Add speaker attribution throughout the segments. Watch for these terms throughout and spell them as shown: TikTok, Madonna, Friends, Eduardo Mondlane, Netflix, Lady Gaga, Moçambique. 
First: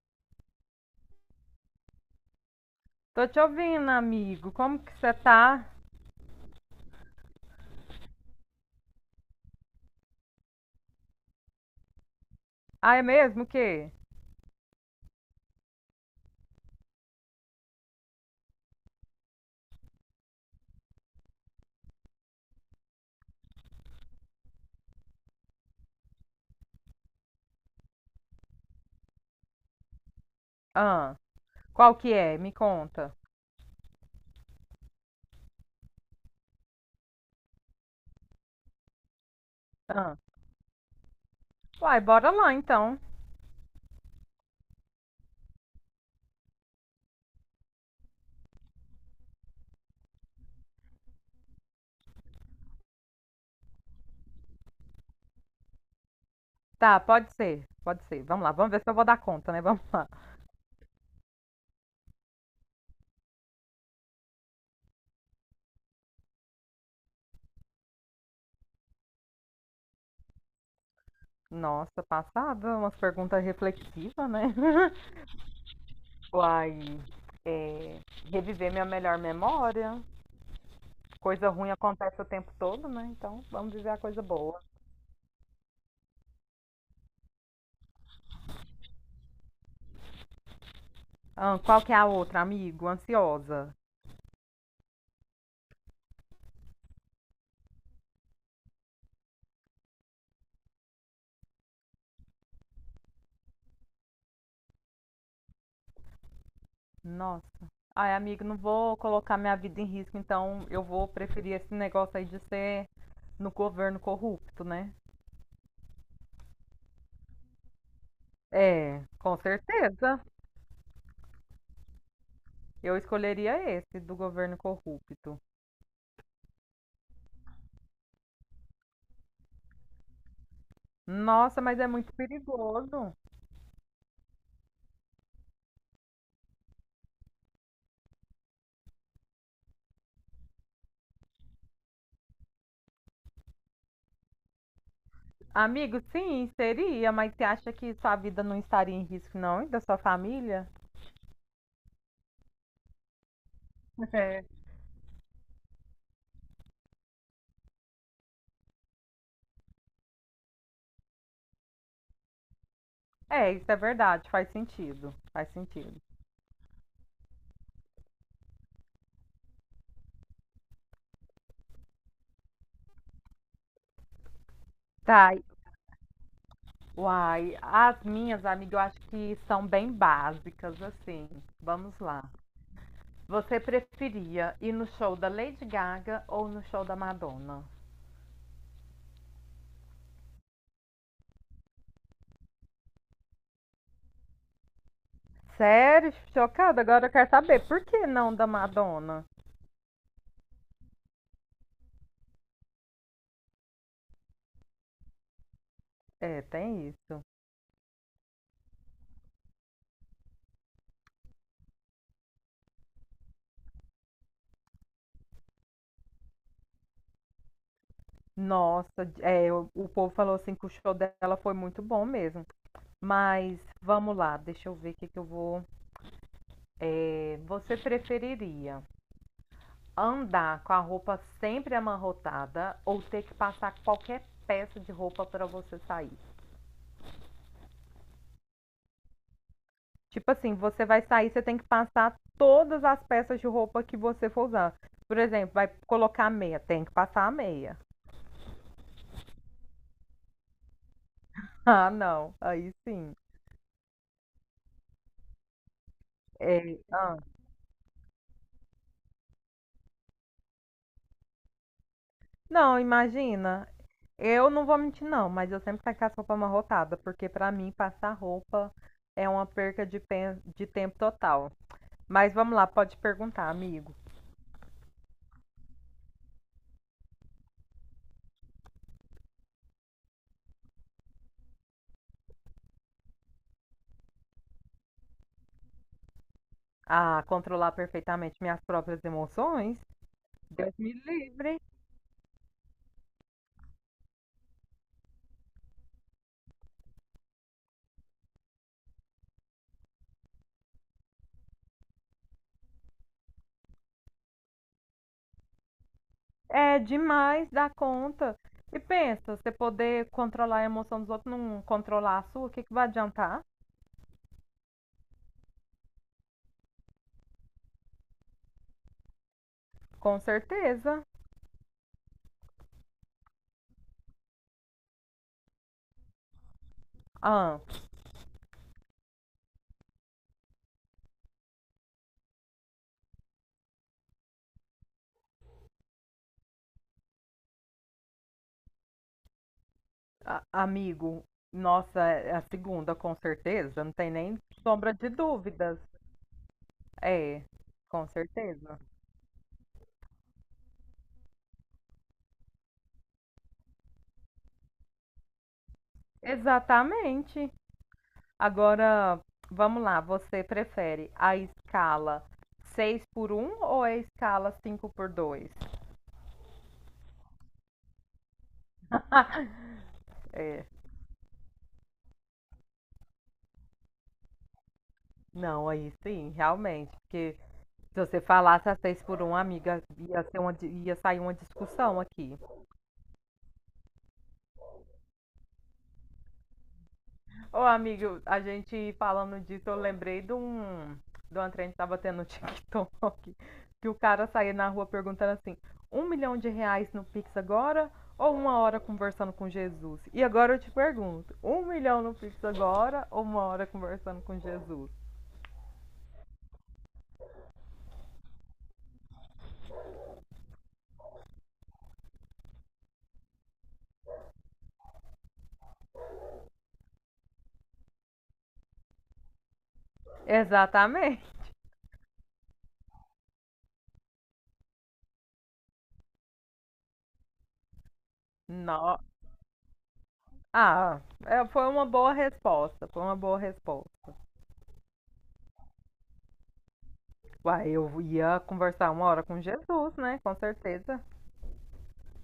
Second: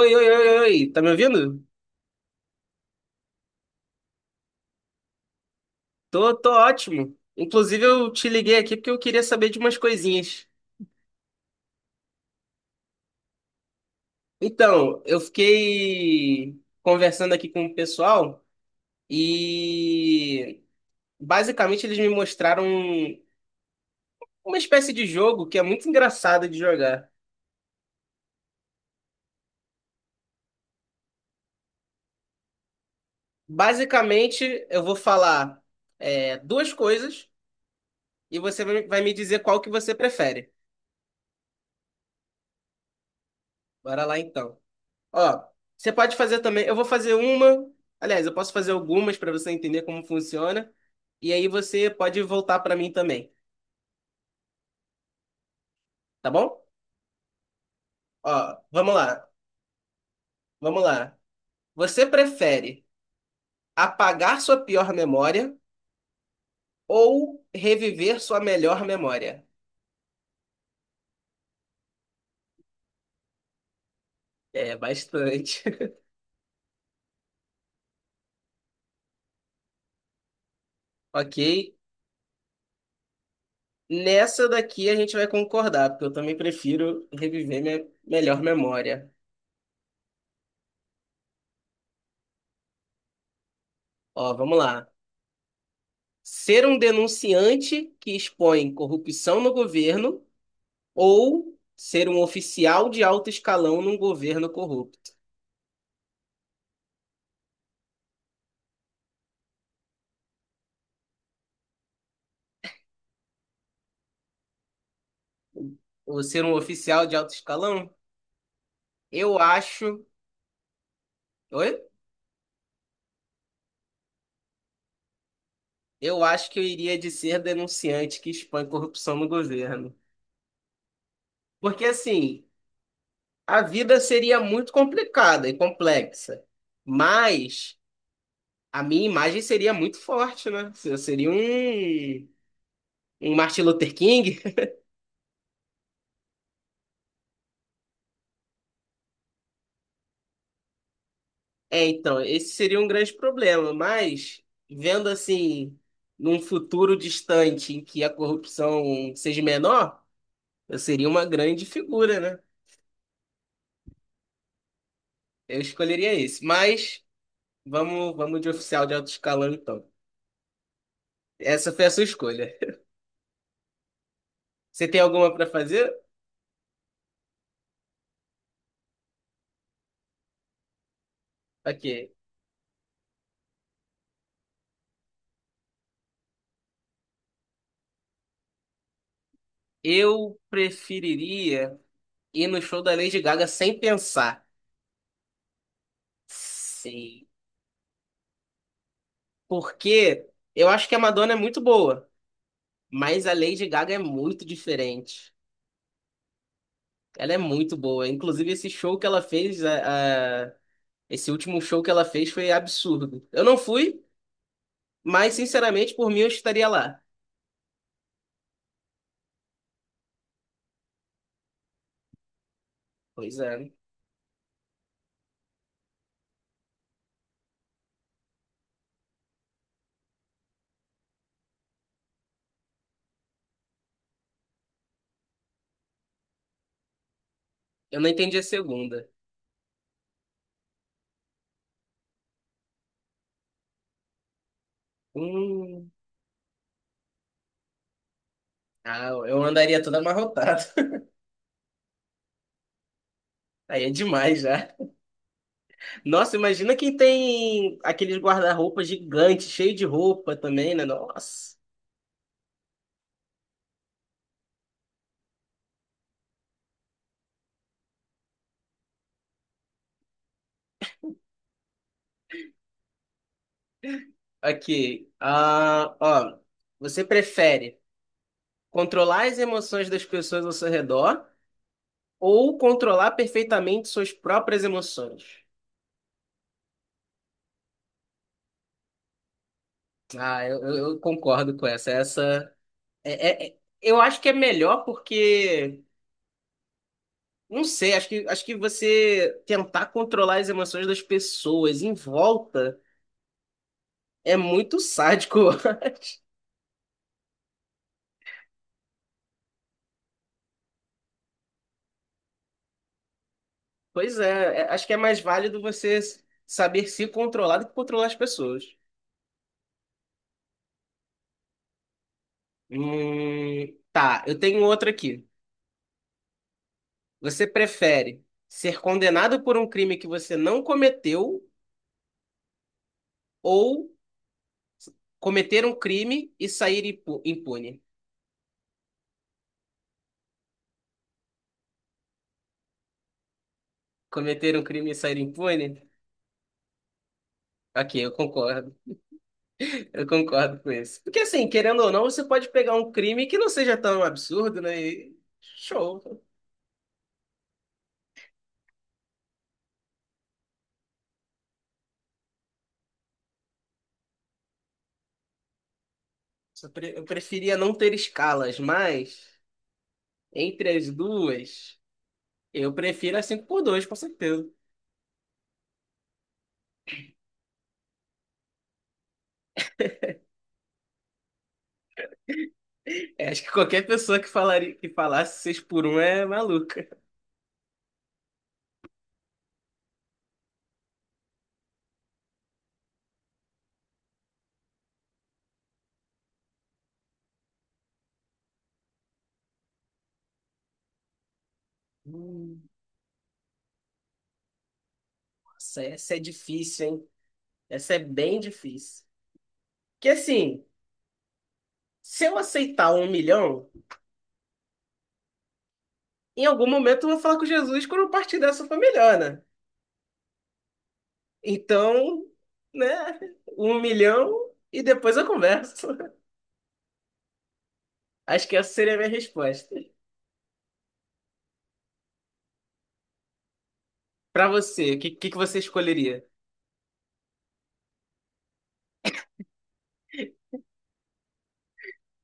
Speaker 1: Oi, oi, oi, oi, tá me ouvindo?
Speaker 2: Tô te ouvindo, amigo. Como que você tá?
Speaker 1: Tô ótimo. Inclusive, eu te liguei aqui porque eu queria saber de umas coisinhas.
Speaker 2: Ah, é mesmo? O quê?
Speaker 1: Então, eu fiquei conversando aqui com o pessoal e basicamente eles me mostraram uma espécie de jogo que é muito engraçado de jogar.
Speaker 2: Ah, qual que é? Me conta.
Speaker 1: Basicamente, eu vou falar duas coisas e você vai me dizer qual que você
Speaker 2: Ah,
Speaker 1: prefere.
Speaker 2: uai, bora lá então.
Speaker 1: Bora lá então. Ó, você pode fazer também. Eu vou fazer uma. Aliás, eu posso fazer algumas para você entender como funciona. E aí você pode voltar para mim também, tá bom?
Speaker 2: Tá, pode ser. Pode ser. Vamos lá,
Speaker 1: Ó,
Speaker 2: vamos ver se
Speaker 1: vamos
Speaker 2: eu vou dar
Speaker 1: lá.
Speaker 2: conta, né? Vamos lá.
Speaker 1: Vamos lá. Você prefere apagar sua pior memória ou reviver sua melhor memória?
Speaker 2: Nossa, passada, umas perguntas reflexivas, né?
Speaker 1: É, bastante.
Speaker 2: Uai, é, reviver minha melhor memória.
Speaker 1: Ok.
Speaker 2: Coisa ruim acontece o tempo todo, né? Então, vamos viver a coisa
Speaker 1: Nessa
Speaker 2: boa.
Speaker 1: daqui a gente vai concordar, porque eu também prefiro reviver minha melhor memória.
Speaker 2: Ah, qual que é a outra, amigo? Ansiosa.
Speaker 1: Ó, vamos lá. Ser um denunciante que expõe corrupção no governo ou ser um oficial de alto escalão num governo corrupto?
Speaker 2: Nossa. Ai, amigo, não vou colocar minha vida em risco, então eu vou preferir esse negócio aí de ser no governo corrupto, né?
Speaker 1: Ou ser um oficial de alto escalão?
Speaker 2: É, com
Speaker 1: Eu acho.
Speaker 2: certeza.
Speaker 1: Oi?
Speaker 2: Eu escolheria esse do governo corrupto.
Speaker 1: Eu acho que eu iria de ser denunciante que expõe corrupção no governo.
Speaker 2: Nossa, mas
Speaker 1: Porque,
Speaker 2: é muito
Speaker 1: assim,
Speaker 2: perigoso.
Speaker 1: a vida seria muito complicada e complexa. Mas a minha imagem seria muito forte, né? Eu seria um Martin Luther King.
Speaker 2: Amigo, sim, seria, mas você acha que sua vida não estaria em risco, não, e da sua família?
Speaker 1: É, então, esse seria um grande problema, mas
Speaker 2: É.
Speaker 1: vendo assim, num futuro distante em que a corrupção seja menor, eu seria uma grande figura, né?
Speaker 2: É, isso é verdade, faz sentido. Faz
Speaker 1: Eu
Speaker 2: sentido.
Speaker 1: escolheria esse. Mas vamos de oficial de alto escalão, então. Essa foi a sua escolha. Você tem alguma
Speaker 2: Tá,
Speaker 1: para fazer?
Speaker 2: uai, as minhas, amiga, eu acho que são bem básicas, assim. Vamos
Speaker 1: Ok.
Speaker 2: lá. Você preferia ir no show da Lady Gaga ou no show da Madonna?
Speaker 1: Eu preferiria ir no show da Lady Gaga sem pensar.
Speaker 2: Sério? Chocada? Agora eu
Speaker 1: Sim.
Speaker 2: quero saber. Por que não da Madonna?
Speaker 1: Porque eu acho que a Madonna é muito boa, mas a Lady Gaga é muito diferente.
Speaker 2: É, tem isso.
Speaker 1: Ela é muito boa. Inclusive, esse show que ela fez, esse último show que ela fez foi absurdo. Eu não fui, mas sinceramente, por mim, eu estaria lá.
Speaker 2: Nossa, é, o povo falou assim que o show dela foi muito bom mesmo.
Speaker 1: Pois
Speaker 2: Mas
Speaker 1: é.
Speaker 2: vamos lá, deixa eu ver o que eu vou. É, você preferiria andar com a roupa sempre amarrotada ou ter que passar qualquer peça de roupa para você sair.
Speaker 1: Eu não entendi a segunda.
Speaker 2: Tipo assim, você vai sair, você tem que passar todas as peças de roupa que você for usar. Por exemplo, vai
Speaker 1: Hum.
Speaker 2: colocar meia, tem que passar a meia.
Speaker 1: Ah, eu andaria toda amarrotada.
Speaker 2: Ah, não, aí sim.
Speaker 1: Aí é demais já. Nossa, imagina
Speaker 2: É,
Speaker 1: quem
Speaker 2: ah.
Speaker 1: tem aqueles guarda-roupa gigante, cheio de roupa também, né? Nossa.
Speaker 2: Não, imagina. Eu não vou mentir, não, mas eu sempre saio com as roupas amarrotadas, porque pra mim passar roupa é uma perca de, de tempo total. Mas vamos lá, pode perguntar, amigo.
Speaker 1: Aqui. Ah, ó. Você prefere controlar as emoções das pessoas ao seu redor? Ou controlar perfeitamente suas próprias emoções.
Speaker 2: Ah, controlar perfeitamente minhas próprias emoções,
Speaker 1: Ah, eu,
Speaker 2: Deus
Speaker 1: eu-
Speaker 2: me
Speaker 1: eu concordo
Speaker 2: livre.
Speaker 1: com essa. Essa eu acho que é melhor porque não sei, acho que você tentar controlar as emoções das pessoas em volta é muito sádico. Eu acho.
Speaker 2: É demais da conta. E pensa, você poder controlar a emoção dos outros, não controlar a sua, o que vai adiantar?
Speaker 1: Pois é, acho que é mais válido você saber se controlar do que controlar as pessoas.
Speaker 2: Com certeza.
Speaker 1: Tá, eu tenho outra aqui. Você
Speaker 2: Ah,
Speaker 1: prefere ser condenado por um crime que você não cometeu? Ou cometer um crime e sair impune.
Speaker 2: amigo, nossa, é a segunda, com certeza, não tem nem
Speaker 1: Cometer um crime
Speaker 2: sombra
Speaker 1: e
Speaker 2: de
Speaker 1: sair
Speaker 2: dúvidas.
Speaker 1: impune?
Speaker 2: É,
Speaker 1: Ok,
Speaker 2: com
Speaker 1: eu concordo.
Speaker 2: certeza.
Speaker 1: Eu concordo com isso. Porque assim, querendo ou não, você pode pegar um crime que não seja tão absurdo, né? E show.
Speaker 2: Exatamente. Agora, vamos lá, você prefere a escala 6 por um ou a escala 5 por 2?
Speaker 1: Eu preferia não ter escalas, mas
Speaker 2: É,
Speaker 1: entre as duas, eu prefiro a 5x2, com certeza.
Speaker 2: não, aí sim, realmente, porque se você falasse a 6 por um, amiga, ia ser uma, ia sair uma discussão aqui.
Speaker 1: É, acho que qualquer pessoa que falaria, que falasse 6x1 é maluca.
Speaker 2: Ô, amigo, a gente falando disso, eu lembrei de um. De uma trend que tava tendo no TikTok. Que o cara saía na rua perguntando assim: 1.000.000 de reais no Pix agora ou uma hora conversando com Jesus? E agora eu te pergunto: 1.000.000 no Pix
Speaker 1: Hum,
Speaker 2: agora ou uma hora conversando com Jesus?
Speaker 1: Nossa, essa é difícil, hein? Essa é bem difícil. Que assim. Se eu aceitar 1 milhão, em algum momento eu vou falar com Jesus quando eu partir dessa foi melhor, né?
Speaker 2: Exatamente.
Speaker 1: Então, né? 1 milhão e depois eu converso. Acho que essa seria a
Speaker 2: Não.
Speaker 1: minha resposta.
Speaker 2: Ah, é, foi uma boa resposta. Foi uma boa resposta.
Speaker 1: Pra você, o que, que você escolheria?
Speaker 2: Uai, eu ia conversar uma hora com Jesus, né? Com certeza.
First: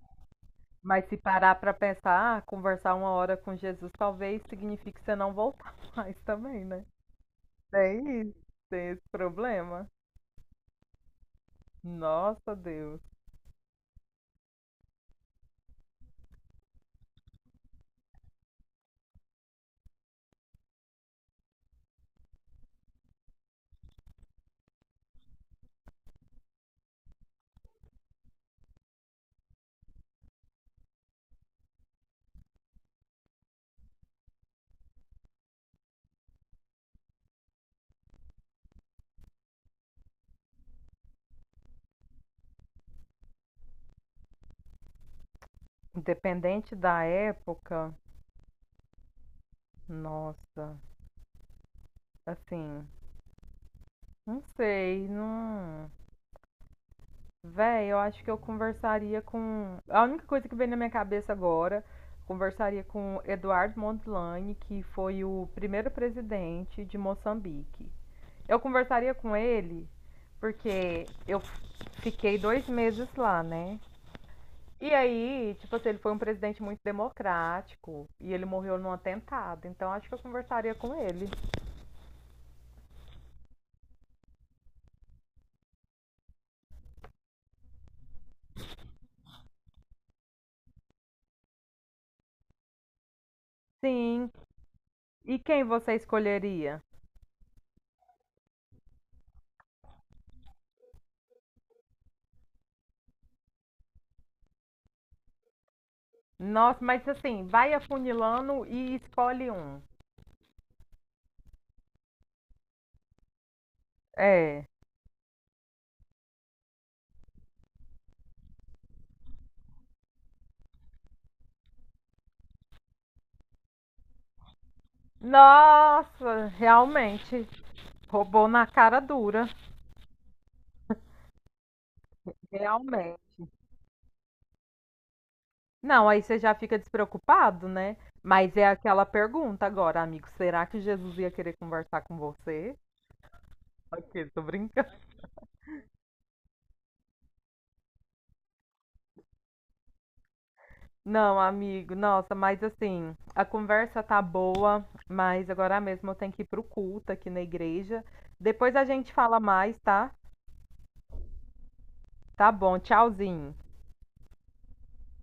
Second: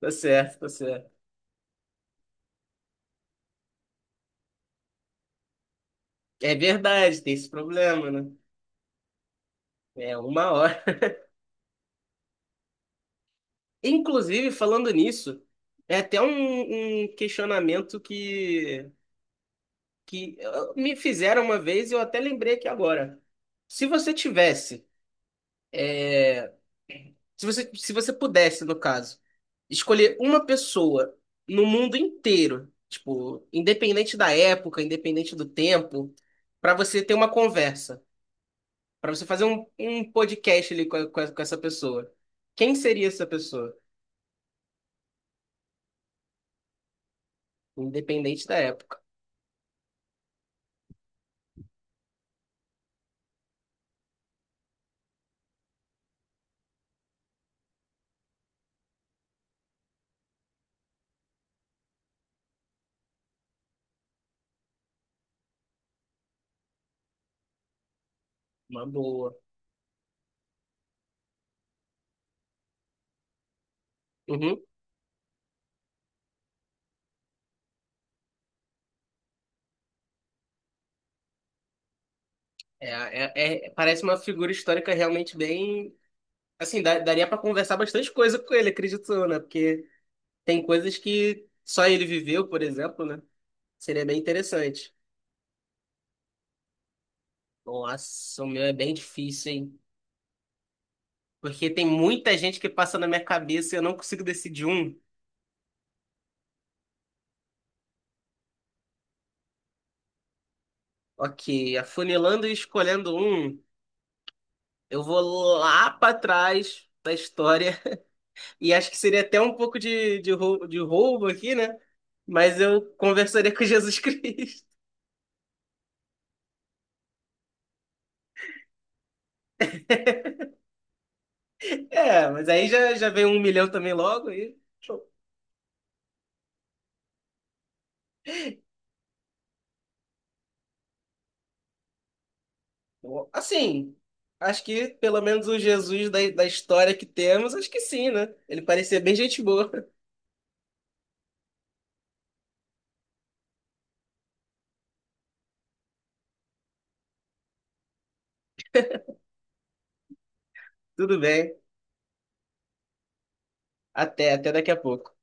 Speaker 1: Tá certo, tá
Speaker 2: Mas
Speaker 1: certo.
Speaker 2: se parar para pensar, ah, conversar uma hora com Jesus talvez signifique você não voltar mais
Speaker 1: É
Speaker 2: também, né?
Speaker 1: verdade, tem esse problema,
Speaker 2: Tem
Speaker 1: né?
Speaker 2: isso, tem esse problema.
Speaker 1: É uma hora.
Speaker 2: Nossa, Deus.
Speaker 1: Inclusive, falando nisso, é até um questionamento que me fizeram uma vez e eu até lembrei aqui agora. Se você tivesse Se você, se você pudesse, no caso, escolher uma pessoa no mundo inteiro, tipo, independente da época, independente do tempo, pra você ter uma conversa, pra você fazer um podcast ali com essa pessoa. Quem seria essa pessoa?
Speaker 2: Independente da época,
Speaker 1: Independente da época.
Speaker 2: nossa, assim, não sei, não. Véi, eu acho que eu conversaria com. A única coisa que vem na minha cabeça agora, conversaria com Eduardo Mondlane, que foi o primeiro presidente de Moçambique. Eu
Speaker 1: Uma
Speaker 2: conversaria
Speaker 1: boa.
Speaker 2: com ele, porque eu fiquei 2 meses lá, né?
Speaker 1: Uhum.
Speaker 2: E aí, tipo assim, ele foi um presidente muito democrático e ele morreu num atentado. Então acho que eu conversaria com ele.
Speaker 1: É, parece uma figura histórica realmente bem. Assim, daria pra conversar bastante coisa com ele, acredito, eu, né? Porque tem coisas que só ele viveu, por exemplo, né? Seria bem
Speaker 2: Sim.
Speaker 1: interessante.
Speaker 2: E quem você escolheria?
Speaker 1: Nossa, o meu é bem difícil, hein? Porque tem muita gente que passa na minha cabeça e eu não consigo decidir um.
Speaker 2: Nossa, mas assim, vai afunilando e escolhe um.
Speaker 1: Ok, afunilando e escolhendo um,
Speaker 2: É.
Speaker 1: eu vou lá pra trás da história. E acho que seria até um pouco de roubo aqui, né? Mas eu conversaria com Jesus Cristo.
Speaker 2: Nossa, realmente. Roubou na cara dura.
Speaker 1: É, mas aí já, já
Speaker 2: Realmente.
Speaker 1: vem 1 milhão também logo. E... show.
Speaker 2: Não, aí você já fica despreocupado, né. Mas é aquela pergunta agora: "Amigo, será que Jesus ia querer conversar com você?"
Speaker 1: Então, assim,
Speaker 2: Ok, tô
Speaker 1: acho que
Speaker 2: brincando.
Speaker 1: pelo menos o Jesus da história que temos, acho que sim, né? Ele parecia bem gente boa.
Speaker 2: Não, amigo, nossa, mas assim, a conversa tá boa, mas agora mesmo eu tenho que ir para culto aqui na igreja. Depois a gente fala mais, tá?
Speaker 1: Tudo bem.
Speaker 2: Tá bom, tchauzinho.
Speaker 1: Até daqui a pouco.